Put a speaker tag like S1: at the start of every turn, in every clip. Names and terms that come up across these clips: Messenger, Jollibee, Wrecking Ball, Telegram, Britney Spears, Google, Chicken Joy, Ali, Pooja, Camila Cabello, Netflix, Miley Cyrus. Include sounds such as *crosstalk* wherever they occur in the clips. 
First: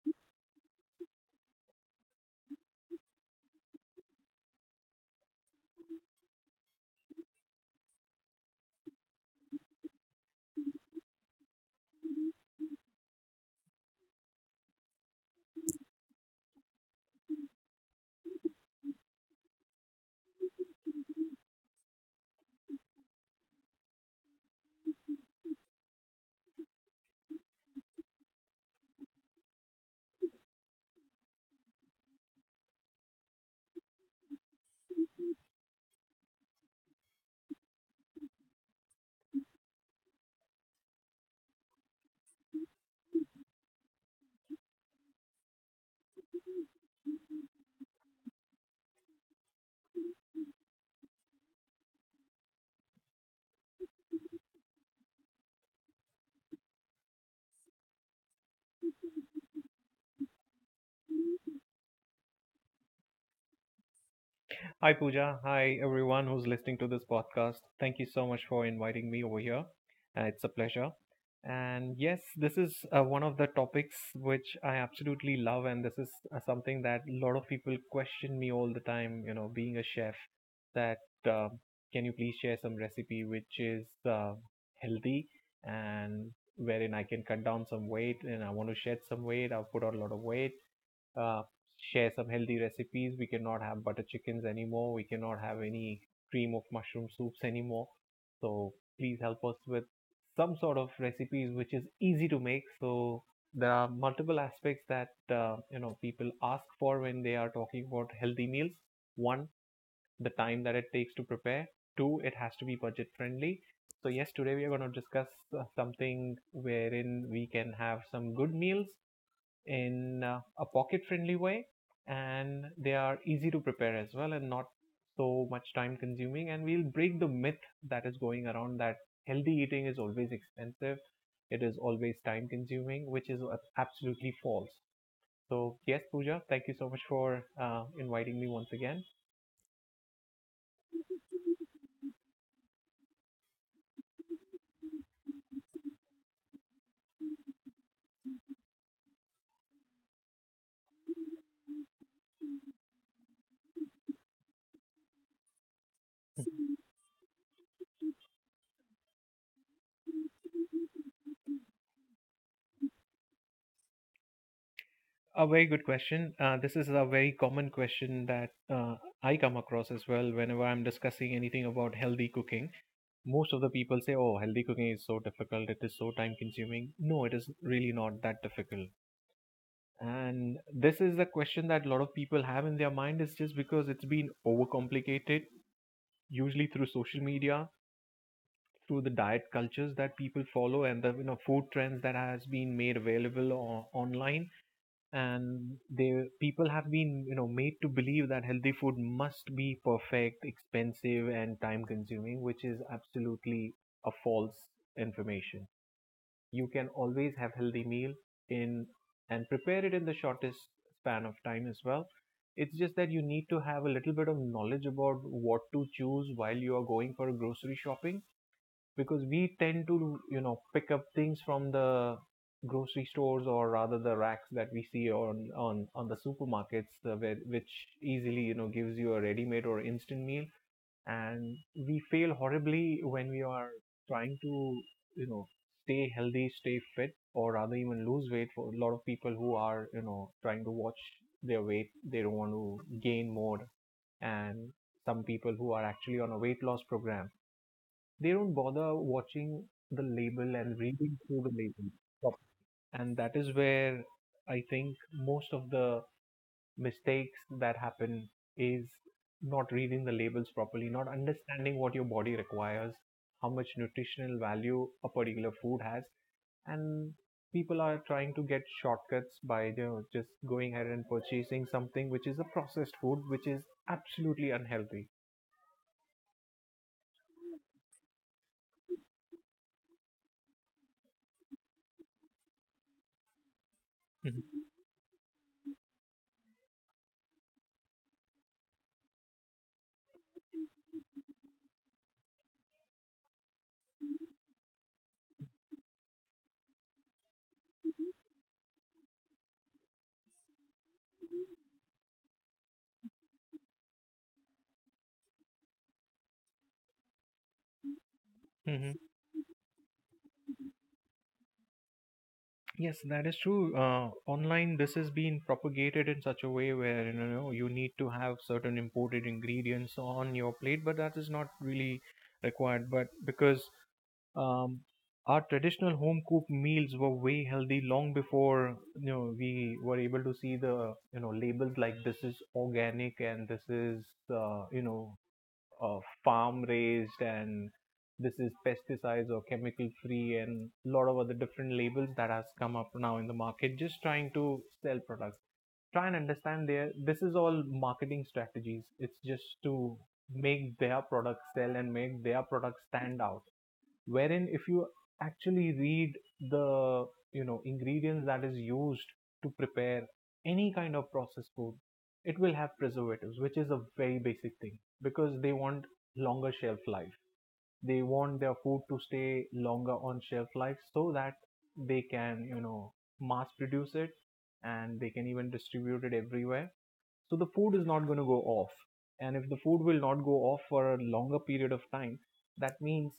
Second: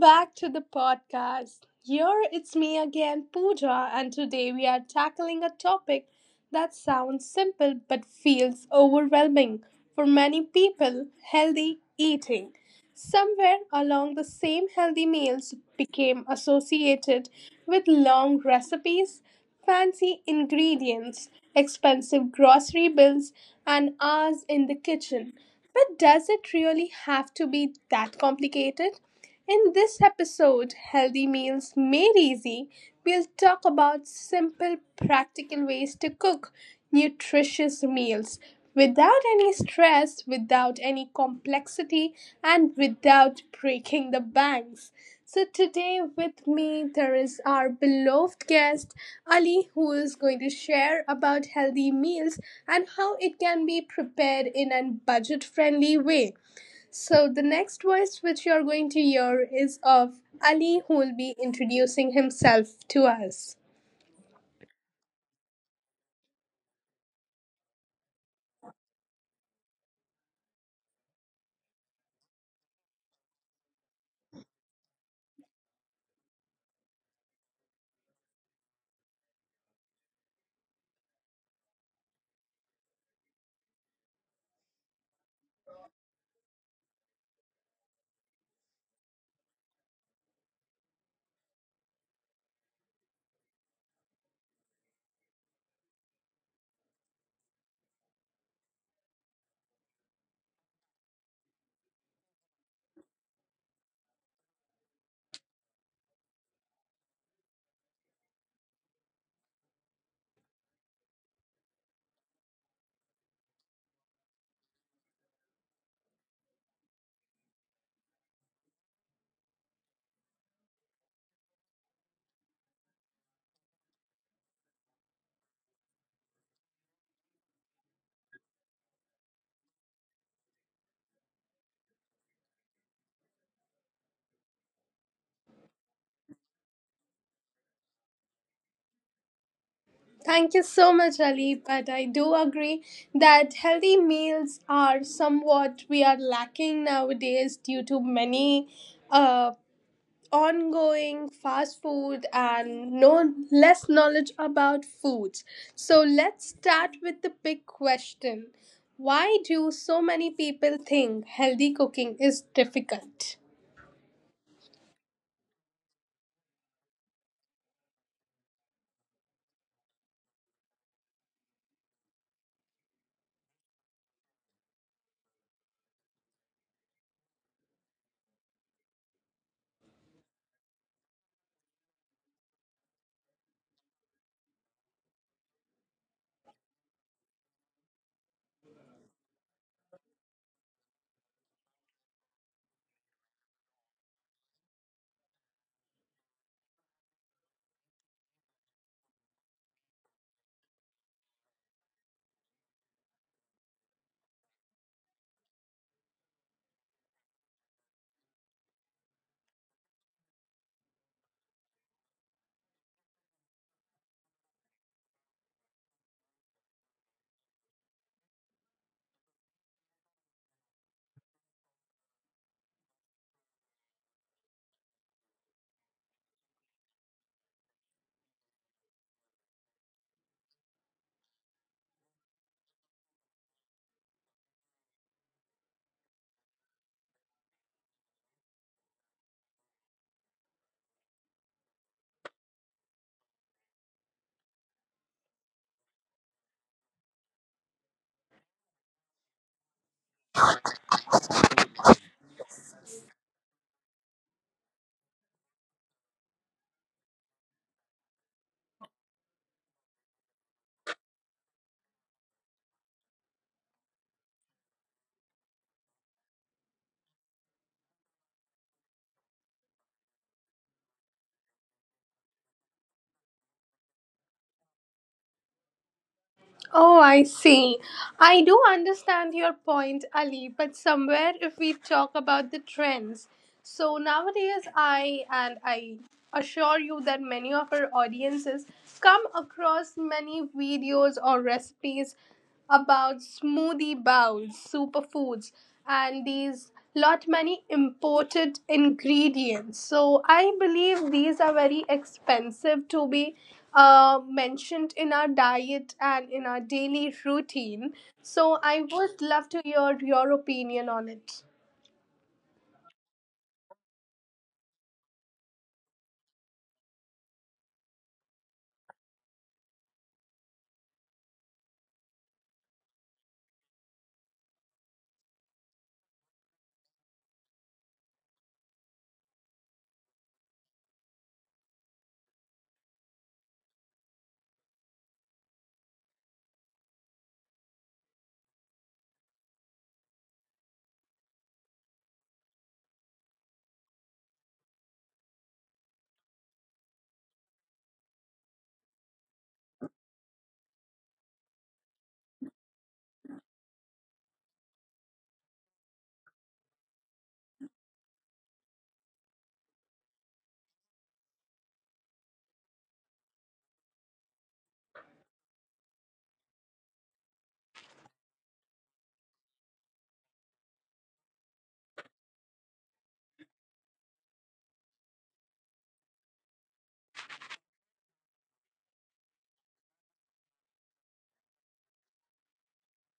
S1: back to the podcast. Here it's me again, Pooja, and today we are tackling a topic that sounds simple but feels overwhelming for many people healthy eating. Somewhere along the same healthy meals became associated with long recipes, fancy ingredients, expensive grocery bills, and hours in the kitchen. But does it really have to be that complicated? In this episode, Healthy Meals Made Easy, we'll talk about simple, practical ways to cook nutritious meals without any stress, without any complexity, and without breaking the banks. So, today with me, there is our beloved guest, Ali, who is going to share about healthy meals and how it can be prepared in a budget friendly way. So the next voice which you're going to hear is of Ali who will be introducing himself to us.
S2: Hi, Pooja. Hi, everyone who's listening to this podcast. Thank you so much for inviting me over here. It's a pleasure. And yes, this is one of the topics which I absolutely love, and this is something that a lot of people question me all the time. You know, being a chef, that uh, can you please share some recipe which is healthy and wherein I can cut down some weight, and I want to shed some weight. I've put on a lot of weight, uh, share some healthy recipes. We cannot have butter chickens anymore. We cannot have any cream of mushroom soups anymore. So please help us with some sort of recipes which is easy to make. So there are multiple aspects that people ask for when they are talking about healthy meals. One, the time that it takes to prepare. Two, it has to be budget friendly. So yes, today we are going to discuss something wherein we can have some good meals in a pocket friendly way, and they are easy to prepare as well and not so much time consuming, and we'll break the myth that is going around that healthy eating is always expensive, it is always time consuming, which is absolutely false. So yes, Pooja, thank you so much for inviting me once again.
S1: Thank you so much Ali, but I do agree that healthy meals are somewhat we are lacking nowadays due to many uh, ongoing fast food and no less knowledge about foods. So let's start with the big question. Why do so many people think healthy cooking is difficult?
S2: A very good question. This is a very common question that I come across as well whenever I'm discussing anything about healthy cooking. Most of the people say, "Oh, healthy cooking is so difficult, it is so time consuming." No, it is really not that difficult. And this is the question that a lot of people have in their mind, is just because it's been overcomplicated, usually through social media, through the diet cultures that people follow and the food trends that has been made available online. And they people have been made to believe that healthy food must be perfect, expensive and time consuming, which is absolutely a false information. You can always have healthy meal in and prepare it in the shortest span of time as well. It's just that you need to have a little bit of knowledge about what to choose while you are going for grocery shopping, because we tend to pick up things from the grocery stores, or rather the racks that we see on the supermarkets, where, which easily gives you a ready made or instant meal. And we fail horribly when we are trying to you know stay healthy, stay fit, or rather even lose weight. For a lot of people who are trying to watch their weight, they don't want to gain more. And some people who are actually on a weight loss program, they don't bother watching the label and reading through the label. And that is where I think most of the mistakes that happen is not reading the labels properly, not understanding what your body requires, how much nutritional value a particular food has, and people are trying to get shortcuts by just going ahead and purchasing something which is a processed food which is absolutely unhealthy.
S1: Oh, I see. I do understand your point, Ali, but somewhere if we talk about the trends. So
S2: Mhm.
S1: nowadays, I assure you that many of our audiences come across many videos or recipes about smoothie bowls, superfoods, and these lot many imported ingredients. So I believe these are very expensive to be mentioned in our diet and in our daily routine. So I
S2: Mhm.
S1: would love to hear your opinion on it.
S2: Yes, that is true. Online, this has been propagated in such a way where you need to have certain imported ingredients on your plate, but that is not really required. But because um, our traditional home cooked meals were way healthy long before we were able to see the labels like this is organic, and this is uh, you know farm raised, and this is pesticides or chemical free, and a lot of other different labels that has come up now in the market just trying to sell products. Try and understand their, this is all marketing strategies, it's just to make their product sell and make their product stand out. Wherein if you actually read the ingredients that is used to prepare any kind of processed food, it will have preservatives which is a very basic thing. Because they want longer shelf life, they want their food to stay longer on shelf life so that they can mass produce it, and they can even distribute it everywhere, so the food is not going to go off. And if the food will not go off for a longer period of time, that means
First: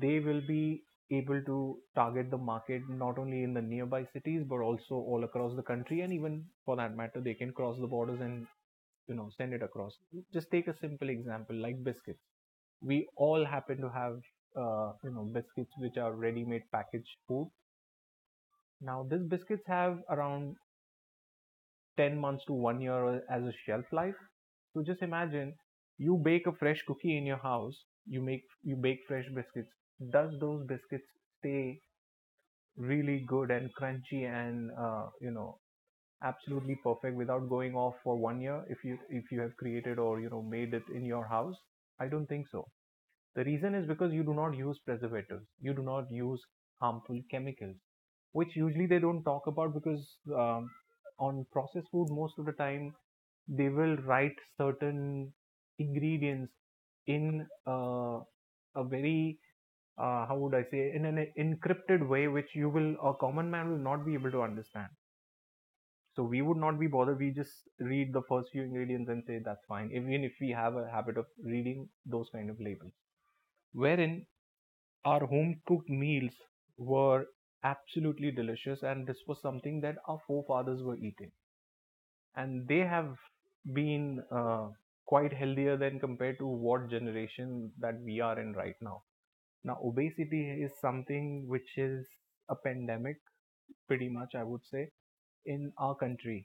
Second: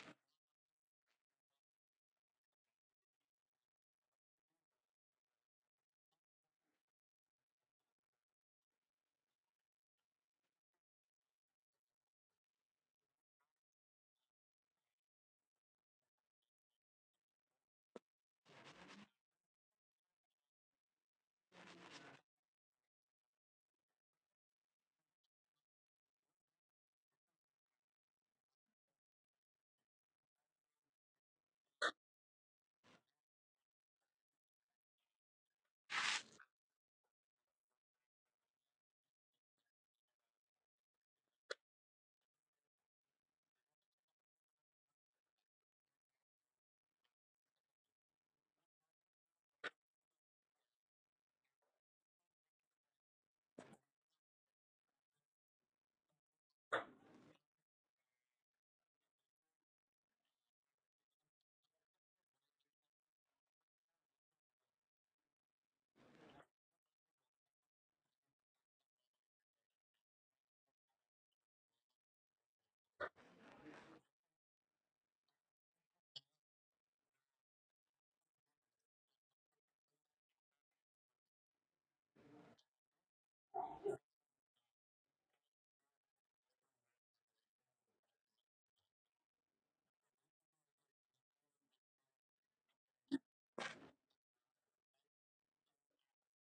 S2: they will be able to target the market not only in the nearby cities but also all across the country, and even for that matter they can cross the borders and send it across. Just take a simple example like biscuits. We all happen to have biscuits which are ready made packaged food. Now these biscuits have around 10 months to 1 year as a shelf life. So just imagine, you bake a fresh cookie in your house, you make you bake fresh biscuits. Does those biscuits stay really good and crunchy and absolutely perfect without going off for 1 year if you have created or made it in your house? I don't think so. The reason is because you do not use preservatives, you do not use harmful chemicals, which usually they don't talk about. Because um, on processed food, most of the time they will write certain ingredients in a very, how would I say, in an encrypted way, which you will, a common man will not be able to understand. So we would not be bothered. We just read the first few ingredients and say that's fine, even if we have a habit of reading those kind of labels. Wherein our home cooked meals were absolutely delicious, and this was something that our forefathers were eating, and they have been quite healthier than compared to what generation that we are in right now. Now, obesity is something which is a pandemic, pretty much, I would say, in our country.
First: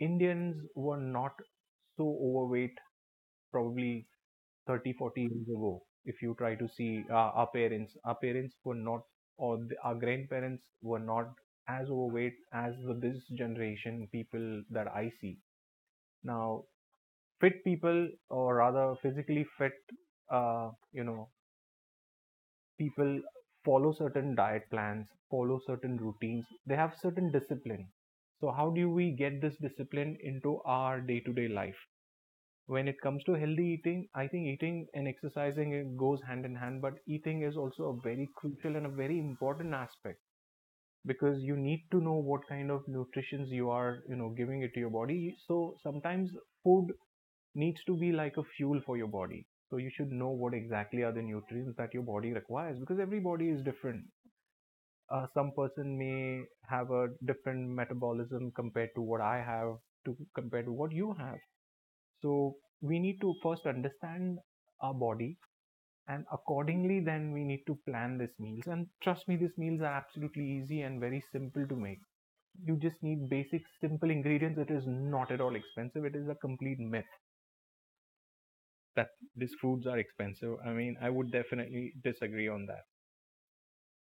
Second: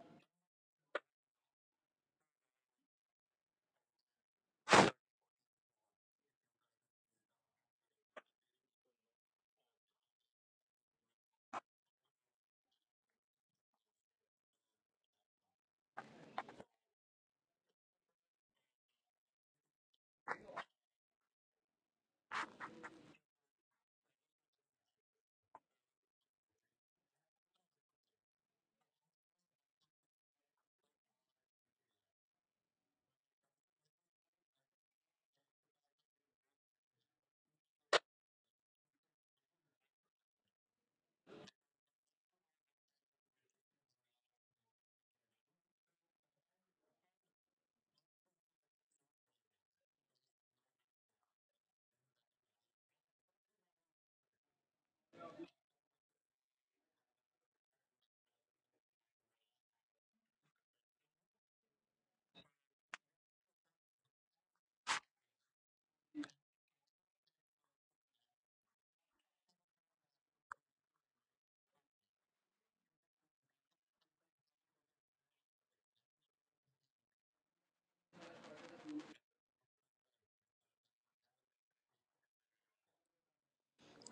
S2: Indians were not so overweight probably 30, 40 years ago. If you try to see our parents, were not, or our grandparents were not as overweight as this generation people that I see. Now, fit people, or rather physically fit, uh, you know, people follow certain diet plans, follow certain routines, they have certain discipline. So, how do we get this discipline into our day to day life? When it comes to healthy eating, I think eating and exercising it goes hand in hand, but eating is also a very crucial and a very important aspect, because you need to know what kind of nutritions you are giving it to your body. So sometimes food needs to be like a fuel for your body, so you should know what exactly are the nutrients that your body requires, because every body is different. Some person may have a different metabolism compared to what I have to, compared to what you have. So we need to first understand our body, and accordingly then we need to plan these meals, and trust me these meals are absolutely easy and very simple to make. You just need basic simple ingredients, it is not at all expensive, it is a complete myth that these foods are expensive. I mean, I would definitely disagree on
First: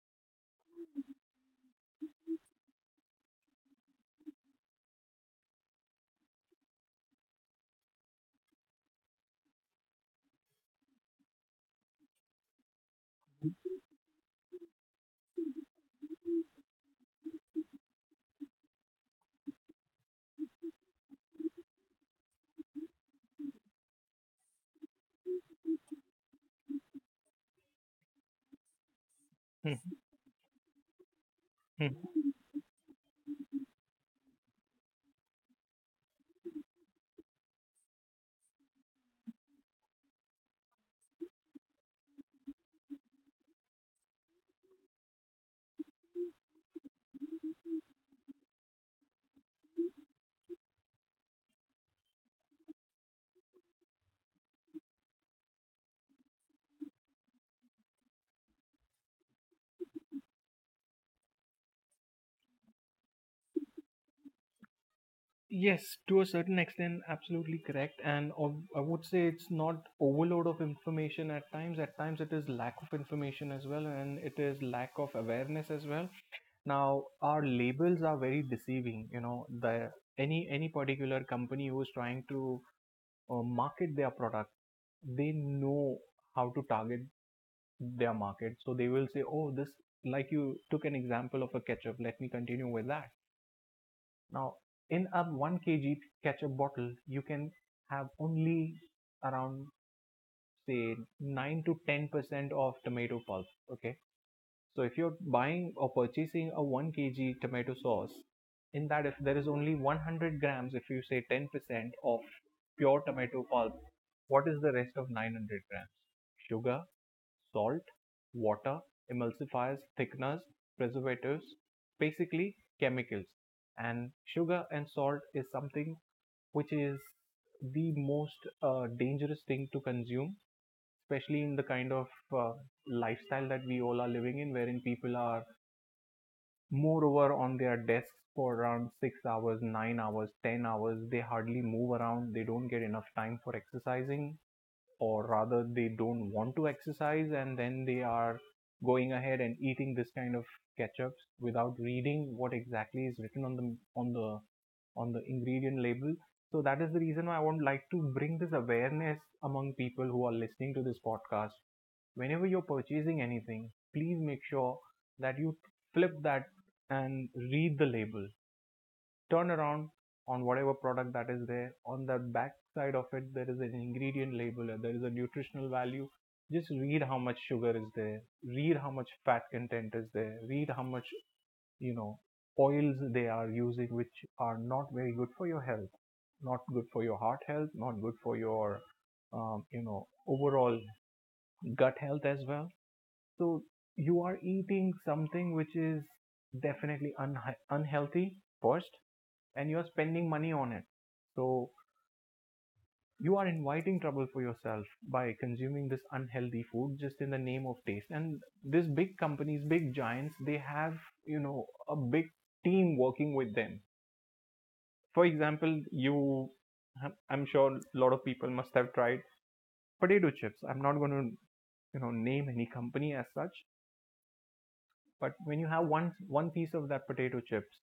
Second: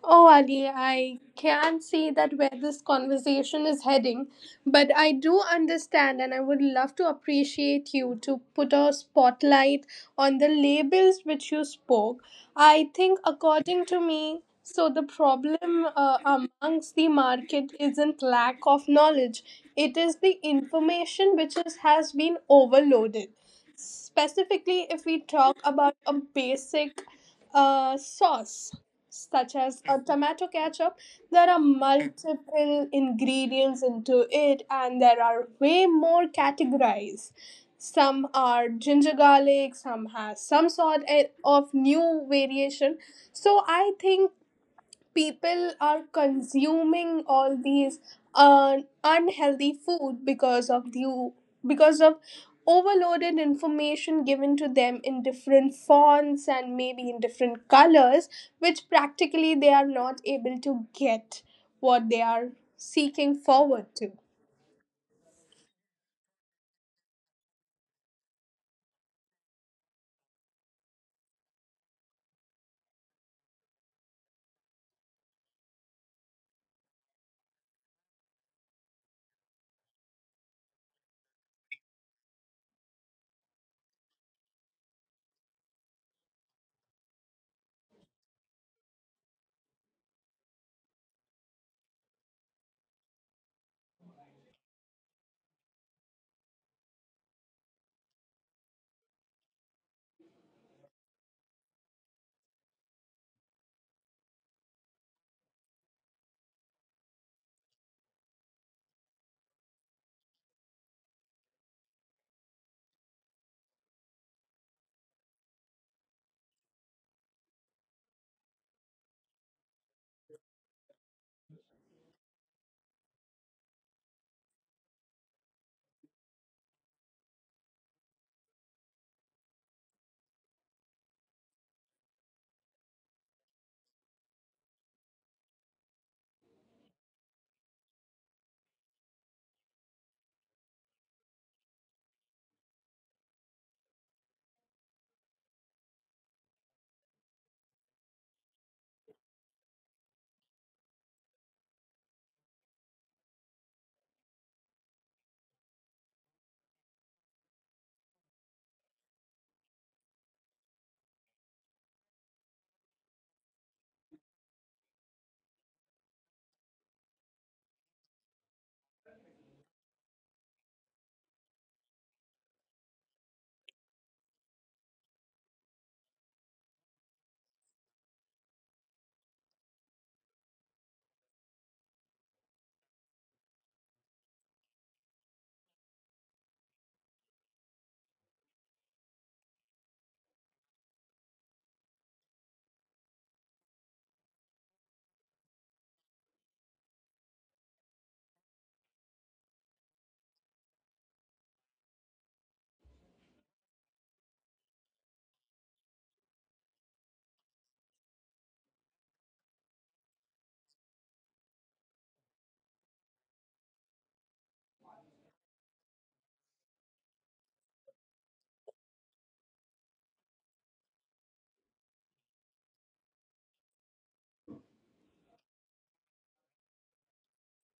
S1: Oh, Ali, I can't say that where this conversation is heading, but I do understand and I would love to appreciate you to put a spotlight on the labels which you spoke. I think, according to me, so the problem amongst the market isn't lack of knowledge, it is the information which is, has been overloaded. Specifically, if we talk about a basic sauce, such
S2: that.
S1: as a tomato ketchup, there are
S2: *laughs*
S1: multiple ingredients into it, and there are way more categories. Some are ginger garlic, some has some sort of new variation. So I think people are consuming all these uh, unhealthy food because of overloaded information given to them in different fonts and maybe in different colors which practically they are not able to get what they are seeking forward to.
S2: Yes, to a certain extent, absolutely correct. I would say it's not overload of information at times. At times, it is lack of information as well, and it is lack of awareness as well. Now, our labels are very deceiving. You know, the any particular company who is trying to market their product, they know how to target their market. So they will say, "Oh, this." Like you took an example of a ketchup. Let me continue with that. Now, in a 1 kg ketchup bottle, you can have only around say 9 to 10% of tomato pulp. Okay, so if you're buying or purchasing a 1 kg tomato sauce, in that if there is only 100 grams, if you say 10% of pure tomato pulp, what is the rest of 900 grams? Sugar, salt, water, emulsifiers, thickeners, preservatives, basically chemicals. And sugar and salt is something which is the most dangerous thing to consume, especially in the kind of uh, lifestyle that we all are living in, wherein people are moreover on their desks for around 6 hours, 9 hours, 10 hours. They hardly move around. They don't get enough time for exercising, or rather they don't want to exercise, and then they are going ahead and eating this kind of ketchups without reading what exactly is written on the ingredient label. So that is the reason why I would like to bring this awareness among people who are listening to this podcast. Whenever you're purchasing anything, please make sure that you flip that and read the label. Turnaround on whatever product that is there. On the back side of it, there is an ingredient label, there is a nutritional value. Just read how much sugar is there, read how much fat content is there, read how much you know oils they are using, which are not very good for your health, not good for your heart health, not good for your overall gut health as well. So you are eating something which is definitely unhealthy first, and you are spending money on it. So you are inviting trouble for yourself by consuming this unhealthy food just in the name of taste. And these big companies, big giants, they have, you know, a big team working with them. For example, you, I'm sure a lot of people must have tried potato chips. I'm not going to, you know, name any company as such. But when you have one piece of that potato chips,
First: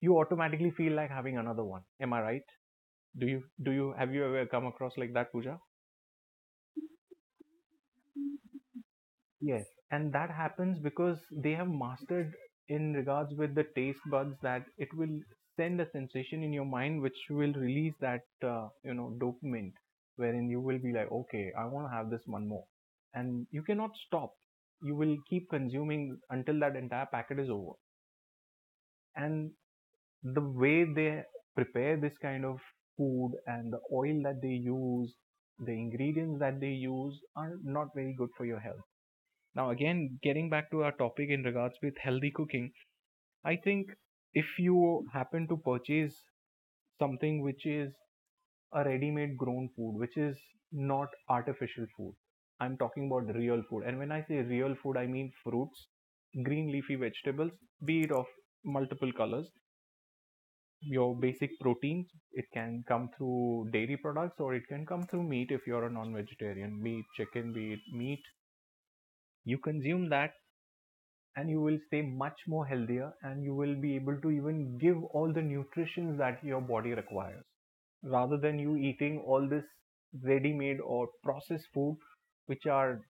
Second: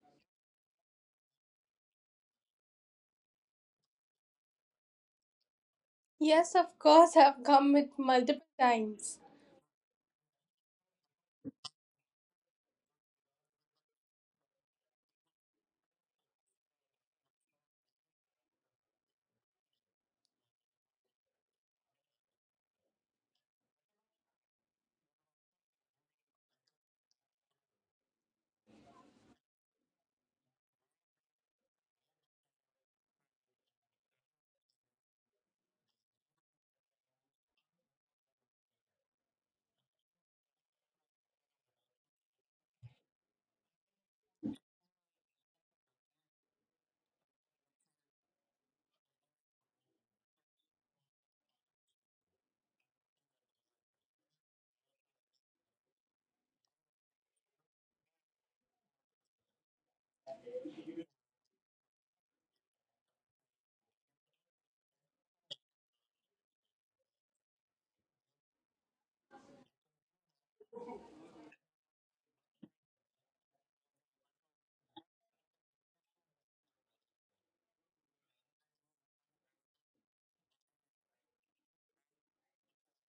S2: you automatically feel like having another one. Am I right? Do you have you ever come across like that, Pooja?
S1: Yes, of course, I've come with multiple times.
S2: Yes. And that happens because they have mastered in regards with the taste buds, that it will send a sensation in your mind which will release that dopamine, wherein you will be like, okay, I want to have this one more and you cannot stop. You will keep consuming until that entire packet is over. And the way they prepare this kind of food and the oil that they use, the ingredients that they use are not very good for your health. Now, again, getting back to our topic in regards with healthy cooking, I think if you happen to purchase something which is a ready-made grown food, which is not artificial food, I'm talking about real food. And when I say real food, I mean fruits, green leafy vegetables, be it of multiple colors, your basic proteins. It can come through dairy products or it can come through meat if you're a non vegetarian. Be it chicken, be it meat. You consume that and you will stay much more healthier, and you will be able to even give all the nutrition that your body requires, rather than you eating all this ready made or processed food, which are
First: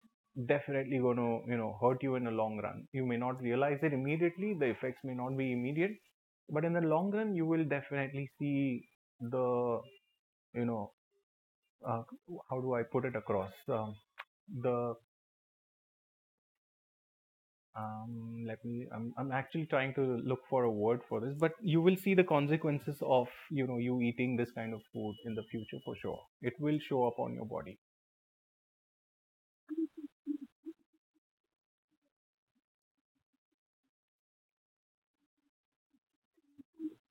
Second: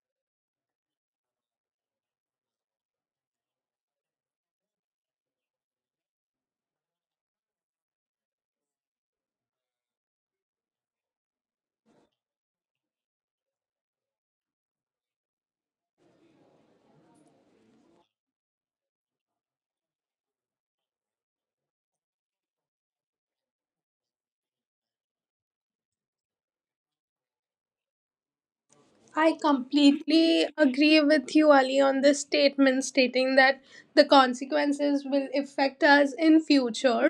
S2: definitely going to, you know, hurt you in the long run. You may not realize it immediately, the effects may not be immediate, but in the long run you will definitely see the you know uh, how do I put it across the let me, I'm actually trying to look for a word for this, but you will see the consequences of, you know, you eating this kind of food in the future. For sure it will show up on your body.
S1: I completely agree with you, Ali, on this statement stating that the consequences will affect us in future.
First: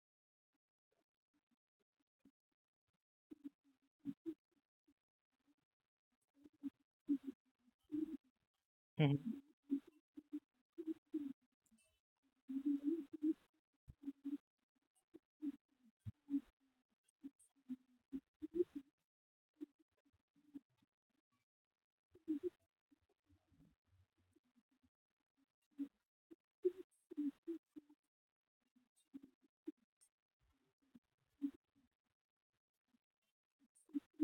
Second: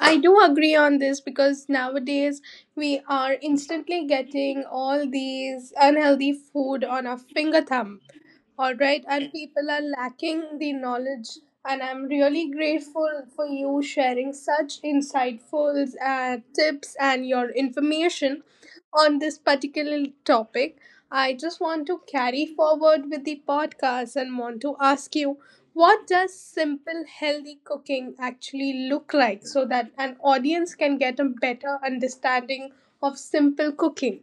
S1: I do agree on this because nowadays we are instantly getting all these unhealthy food on our finger thumb. All right, and
S2: Mhm.
S1: people are lacking the knowledge. And I'm really grateful for you sharing such insightful tips and your information on this particular topic. I just want to carry forward with the podcast and want to ask you what does simple, healthy cooking actually look like so that an audience can get a better understanding of simple cooking?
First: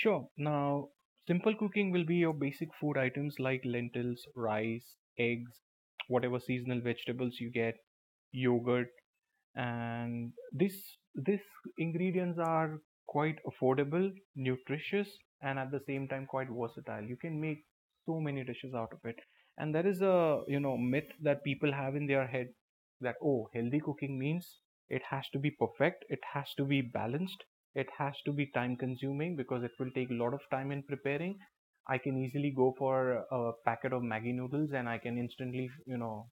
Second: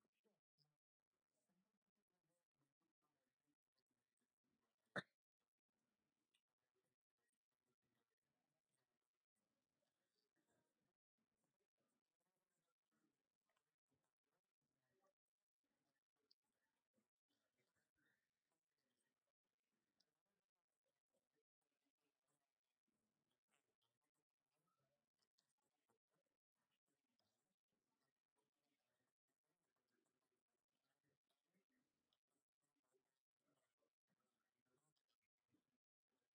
S2: Sure. Now, simple cooking will be your basic food items like lentils, rice, eggs, whatever seasonal vegetables you get, yogurt. And this ingredients are quite affordable, nutritious, and at the same time quite versatile. You can make so many dishes out of it. And there is a, you know, myth that people have in their head that, oh, healthy cooking means it has to be perfect, it has to be balanced, it has to be time consuming because it will take a lot of time in preparing. I can easily go for a packet of Maggie noodles and I can instantly, you know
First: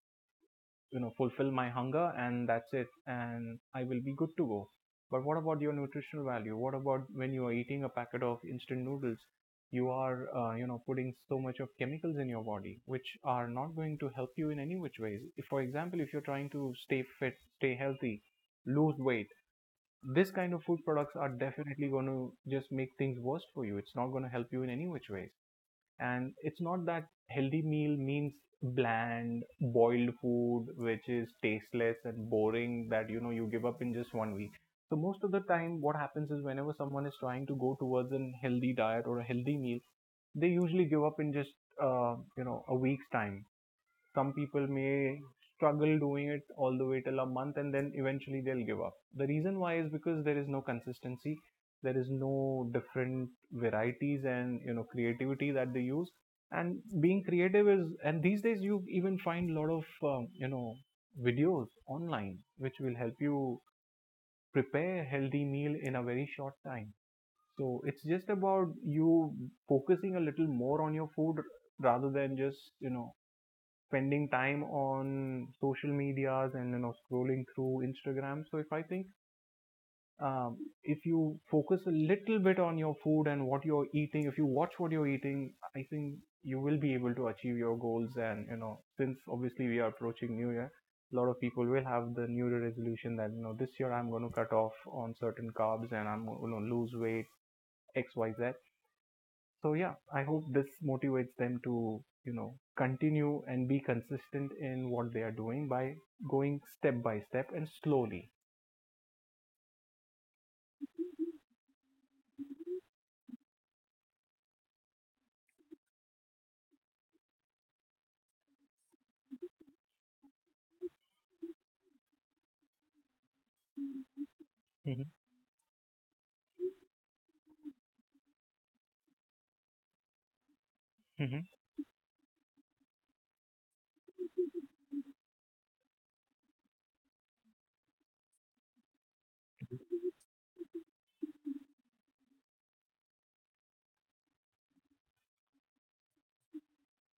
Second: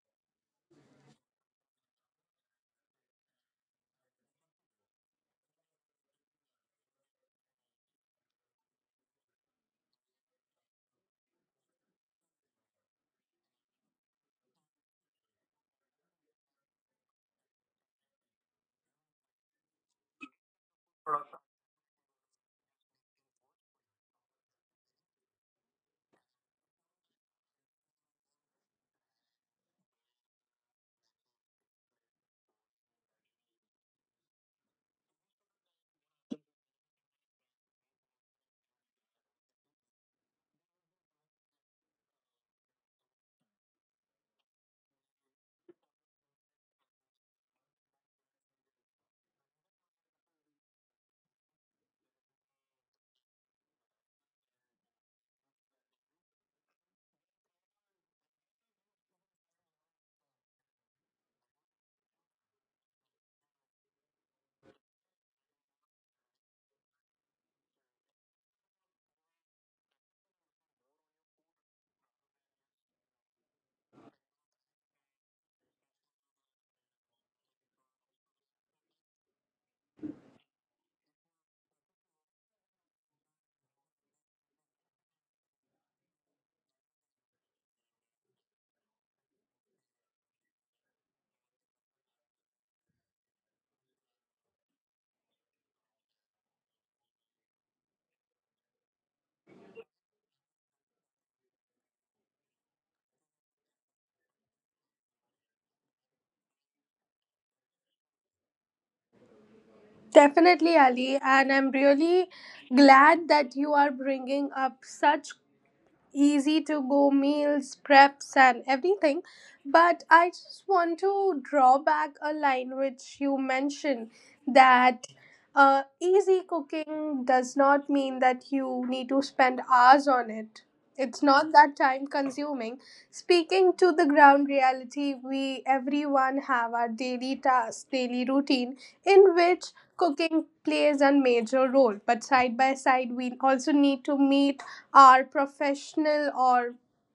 S2: you know fulfill my hunger, and that's it, and I will be good to go. But what about your nutritional value? What about when you are eating a packet of instant noodles? You are you know, putting so much of chemicals in your body which are not going to help you in any which ways. If, for example, if you're trying to stay fit, stay healthy, lose weight, this kind of food products are definitely going to just make things worse for you. It's not going to help you in any which ways. And it's not that healthy meal means bland boiled food which is tasteless and boring, that, you know, you give up in just one week. So most of the time what happens is whenever someone is trying to go towards a healthy diet or a healthy meal, they usually give up in just you know, a week's time. Some people may struggle doing it all the way till a month, and then eventually they'll give up. The reason why is because there is no consistency, there is no different varieties and, you know, creativity that they use. And being creative is, and these days you even find a lot of you know, videos online which will help you prepare a healthy meal in a very short time. So it's just about you focusing a little more on your food rather than just, you know, spending time on social medias and, you know, scrolling through Instagram. So if I think, um, if you focus a little bit on your food and what you're eating, if you watch what you're eating, I think you will be able to achieve your goals. And you know, since obviously we are approaching New Year, a lot of people will have the New Year resolution that, you know, this year I'm going to cut off on certain carbs and I'm going to lose weight, X Y Z. So yeah, I hope this motivates them to, you know, continue and be consistent in what they are doing by going step by step and slowly.
S1: Definitely, Ali, and I'm really glad that you are bringing up such easy to go meals, preps, and everything. But I just want to draw back a line which you mentioned
S2: Mm-hmm.
S1: that easy cooking does not mean that you need to spend hours on it. It's
S2: Hmm.
S1: not that time consuming. Speaking to the ground reality, we everyone have our daily tasks, daily routine in which cooking plays a major role. But side by side, we also need to meet our professional or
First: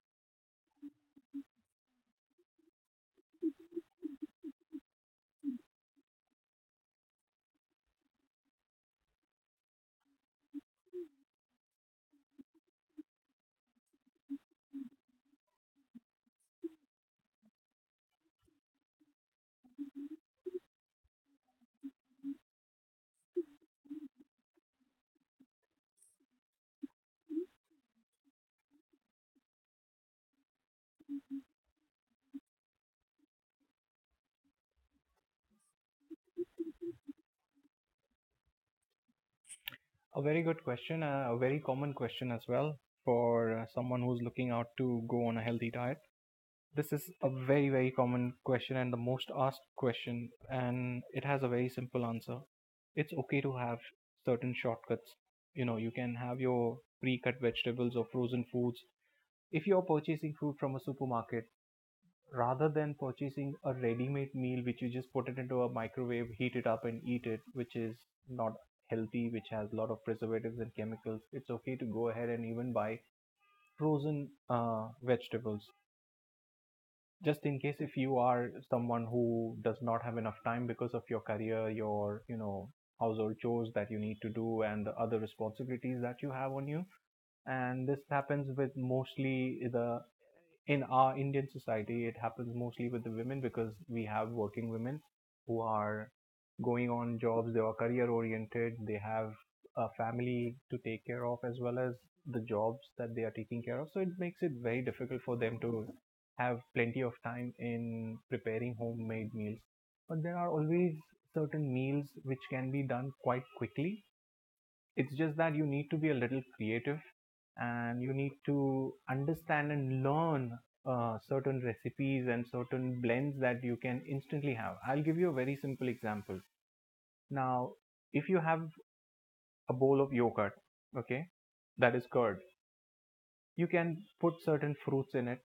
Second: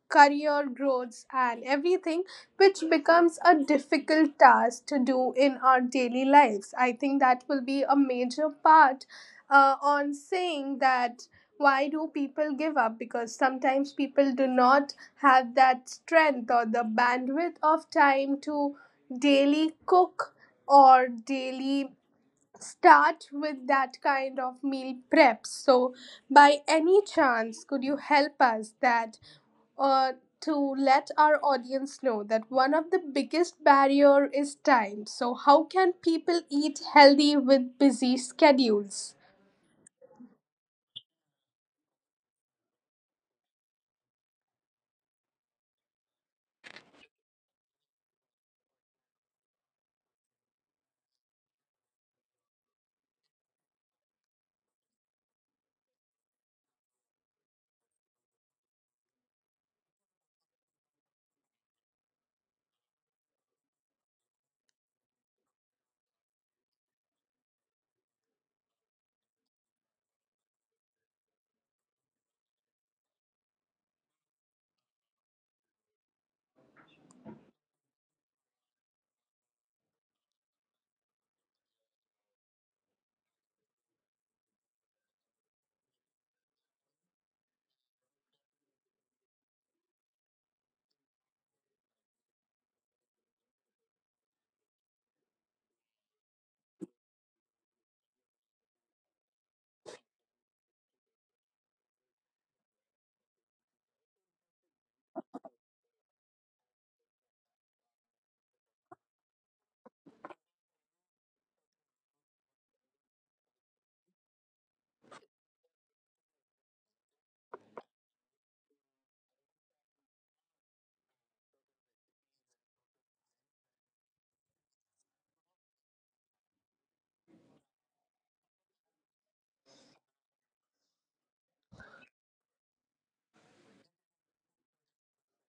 S1: career growths and everything which becomes a difficult task to do in our daily lives. I think that will be a major part on saying that why do people give up because sometimes people do not have that strength or the bandwidth of time to daily cook or daily start with that kind of meal prep. So, by any chance, could you help us that uh, to let our audience know that one of the biggest barrier is time. So, how can people eat healthy with busy schedules?
S2: A very good question, a very common question as well for someone who's looking out to go on a healthy diet. This is a very, very common question and the most asked question, and it has a very simple answer. It's okay to have certain shortcuts. You know, you can have your pre cut vegetables or frozen foods if you're purchasing food from a supermarket, rather than purchasing a ready-made meal which you just put it into a microwave, heat it up and eat it, which is not healthy, which has a lot of preservatives and chemicals. It's okay to go ahead and even buy frozen vegetables, just in case if you are someone who does not have enough time because of your career, your, you know, household chores that you need to do and the other responsibilities that you have on you. And this happens with mostly the, in our Indian society, it happens mostly with the women, because we have working women who are going on jobs, they are career oriented, they have a family to take care of as well as the jobs that they are taking care of. So it makes it very difficult for them to have plenty of time in preparing homemade meals. But there are always certain meals which can be done quite quickly. It's just that you need to be a little creative, and you need to understand and learn certain recipes and certain blends that you can instantly have. I'll give you a very simple example. Now, if you have a bowl of yogurt, okay, that is curd, you can put certain fruits in it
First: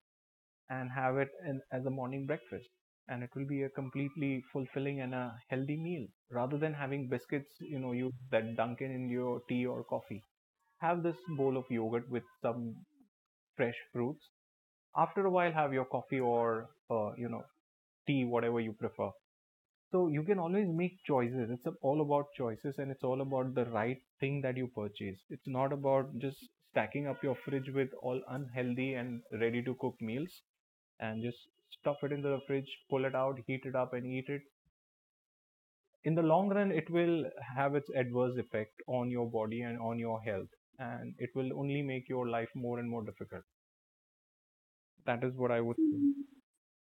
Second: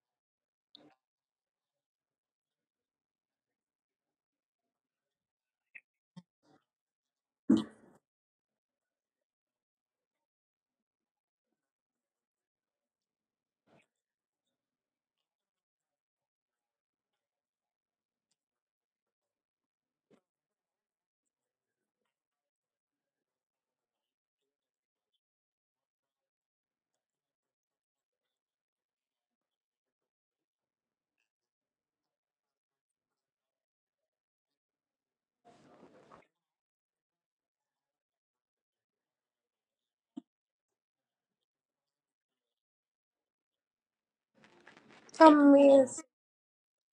S2: and have it in, as a morning breakfast. And it will be a completely fulfilling and a healthy meal, rather than having biscuits, you know, you that dunk in your tea or coffee. Have this bowl of yogurt with some fresh fruits. After a while, have your coffee or, you know, tea, whatever you prefer. So you can always make choices. It's all about choices, and it's all about the right thing that you purchase. It's not about just stacking up your fridge with all unhealthy and ready to cook meals and just stuff it into the fridge, pull it out, heat it up, and eat it. In the long run it will have its adverse effect on your body and on your health, and it will only make your life more and more difficult. That is what I would
S1: Amazing.
S2: say.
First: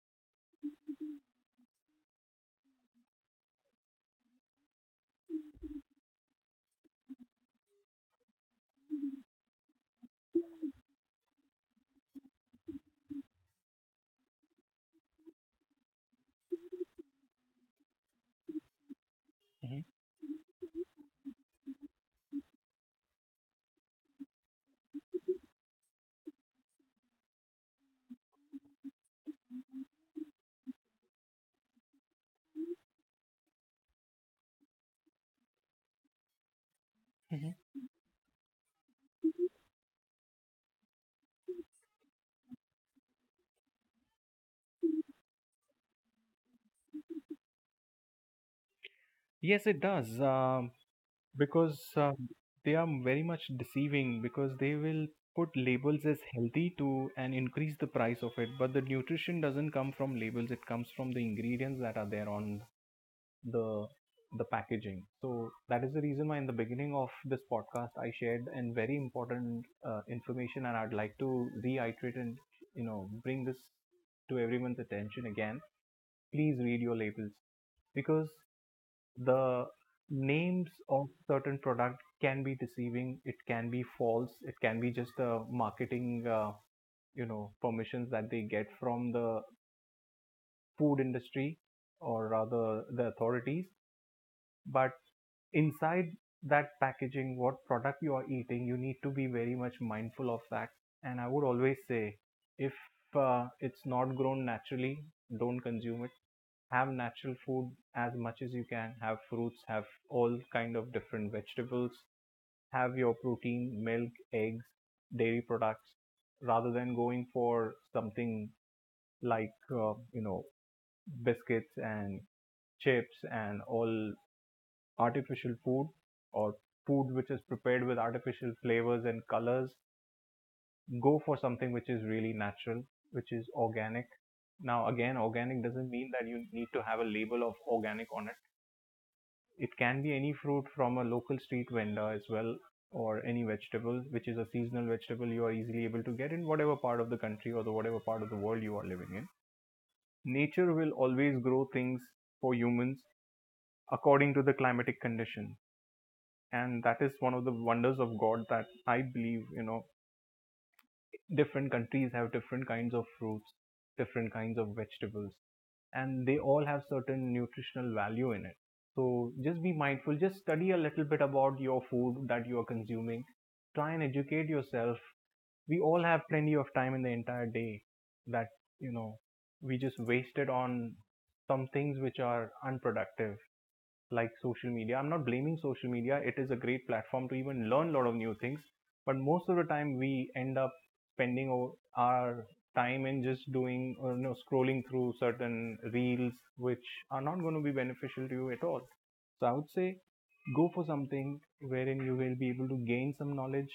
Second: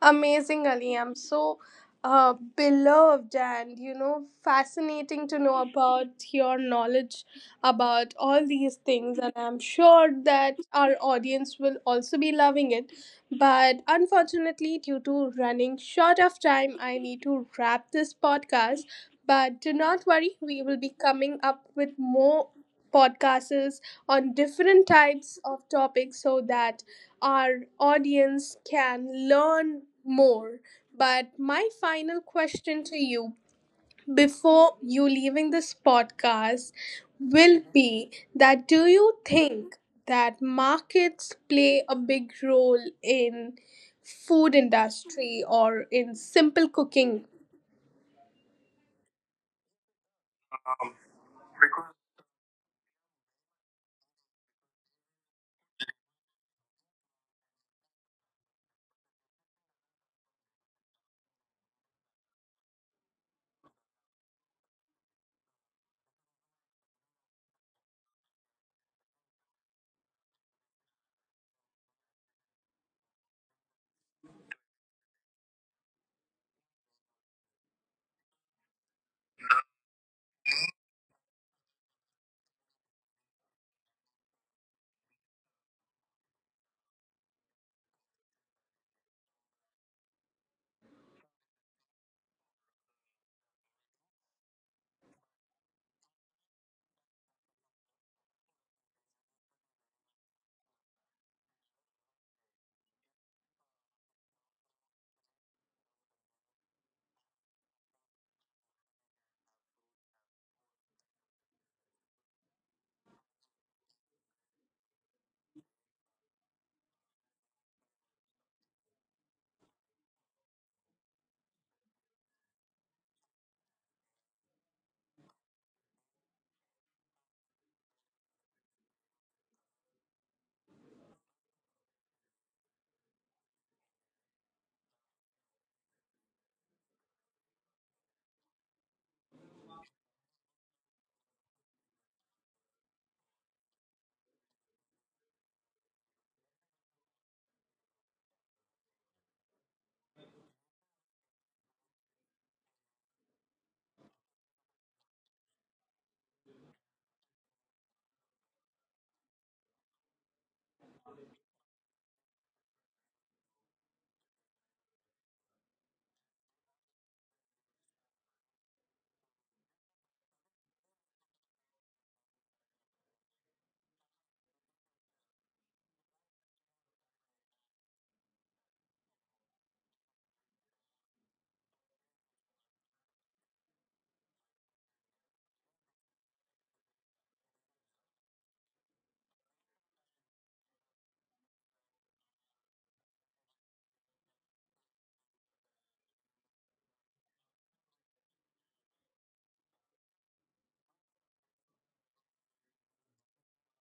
S1: Amazing, Ali. I'm so beloved and, you know, fascinating to know about your knowledge about all these things. And I'm sure that our audience will also be loving it. But unfortunately, due to running short of time, I need to wrap this podcast. But do
S2: Mhm,
S1: not worry, we will be coming up with more podcasts on different types of topics so that our audience can learn more. But my final question to you before you leaving this podcast
S2: mhm.
S1: will be that do you think that markets play a big role in food industry or in simple cooking?
S2: Yes, it does. Because they are very much deceiving, because they will put labels as healthy to and increase the price of it, but the nutrition doesn't come from labels, it comes from the ingredients that are there on the the packaging. So that is the reason why in the beginning of this podcast I shared and very important information, and I'd like to reiterate and, you know, bring this to everyone's attention again. Please read your labels, because the names of certain product can be deceiving. It can be false. It can be just a marketing permissions that they get from the food industry or rather the authorities. But inside that packaging, what product you are eating, you need to be very much mindful of that. And I would always say, if it's not grown naturally, don't consume it. Have natural food as much as you can. Have fruits, have all kind of different vegetables, have your protein, milk, eggs, dairy products, rather than going for something like, you know, biscuits and chips and all artificial food, or food which is prepared with artificial flavors and colors. Go for something which is really natural, which is organic. Now, again, organic doesn't mean that you need to have a label of organic on it. It can be any fruit from a local street vendor as well, or any vegetable, which is a seasonal vegetable you are easily able to get in whatever part of the country or the whatever part of the world you are living in. Nature will always grow things for humans according to the climatic conditions. And that is one of the wonders of God, that I believe, you know, different countries have different kinds of fruits, different kinds of vegetables, and they all have certain nutritional value in it. So just be mindful, just study a little bit about your food that you are consuming. Try and educate yourself. We all have plenty of time in the entire day that, you know, we just waste it on some things which are unproductive, like social media. I'm not blaming social media, it is a great platform to even learn a lot of new things. But most of the time, we end up spending our time in just doing or, you know, scrolling through certain reels which are not going to be beneficial to you at all. So I would say go for something wherein you will be able to gain some knowledge,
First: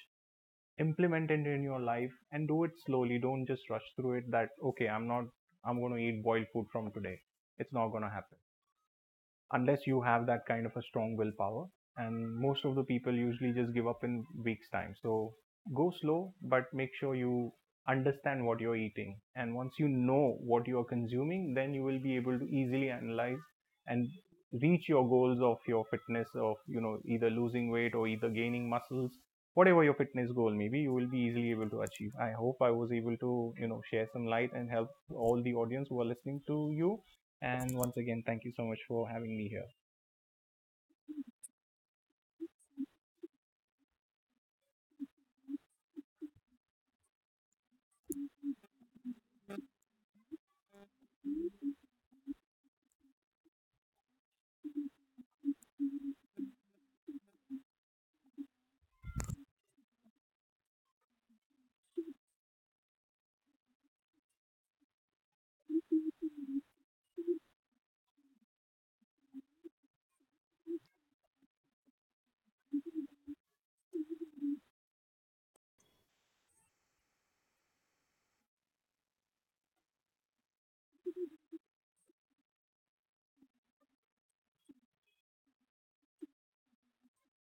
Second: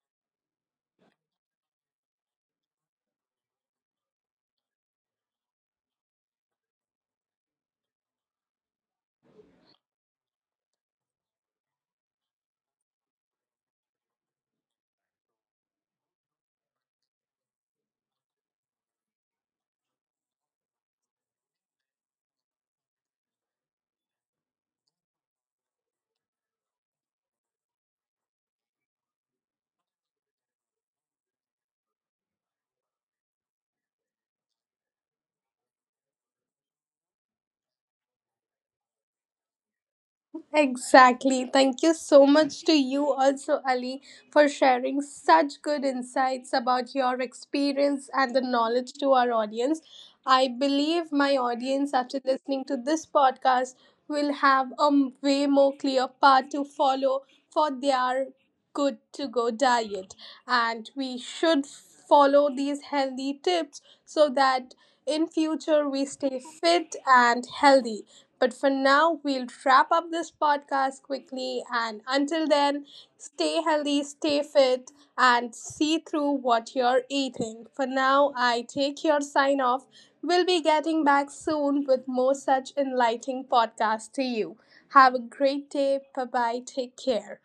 S2: implement it in your life, and do it slowly. Don't just rush through it. That, okay, I'm not, I'm going to eat boiled food from today. It's not going to happen unless you have that kind of a strong willpower. And most of the people usually just give up in weeks' time. So go slow, but make sure you understand what you're eating. And once you know what you are consuming, then you will be able to easily analyze and reach your goals of your fitness, of, you know, either losing weight or either gaining muscles, whatever your fitness goal maybe, you will be easily able to achieve. I hope I was able to, you know, share some light and help all the audience who are listening to you. And once again, thank you so much for having me here.
S1: Exactly. Thank you so much to you also, Ali, for sharing such good insights about your experience and the knowledge to our audience. I believe my audience, after listening to this podcast, will have a way more clear path to follow for their good to go diet. And we should follow these healthy tips so that in future we stay fit and healthy, but for now, we'll wrap up this podcast quickly. And until then, stay healthy, stay fit, and see through what you're eating. For now, I take your sign off. We'll be getting back soon with more such enlightening podcasts to you. Have a great day. Bye bye. Take care.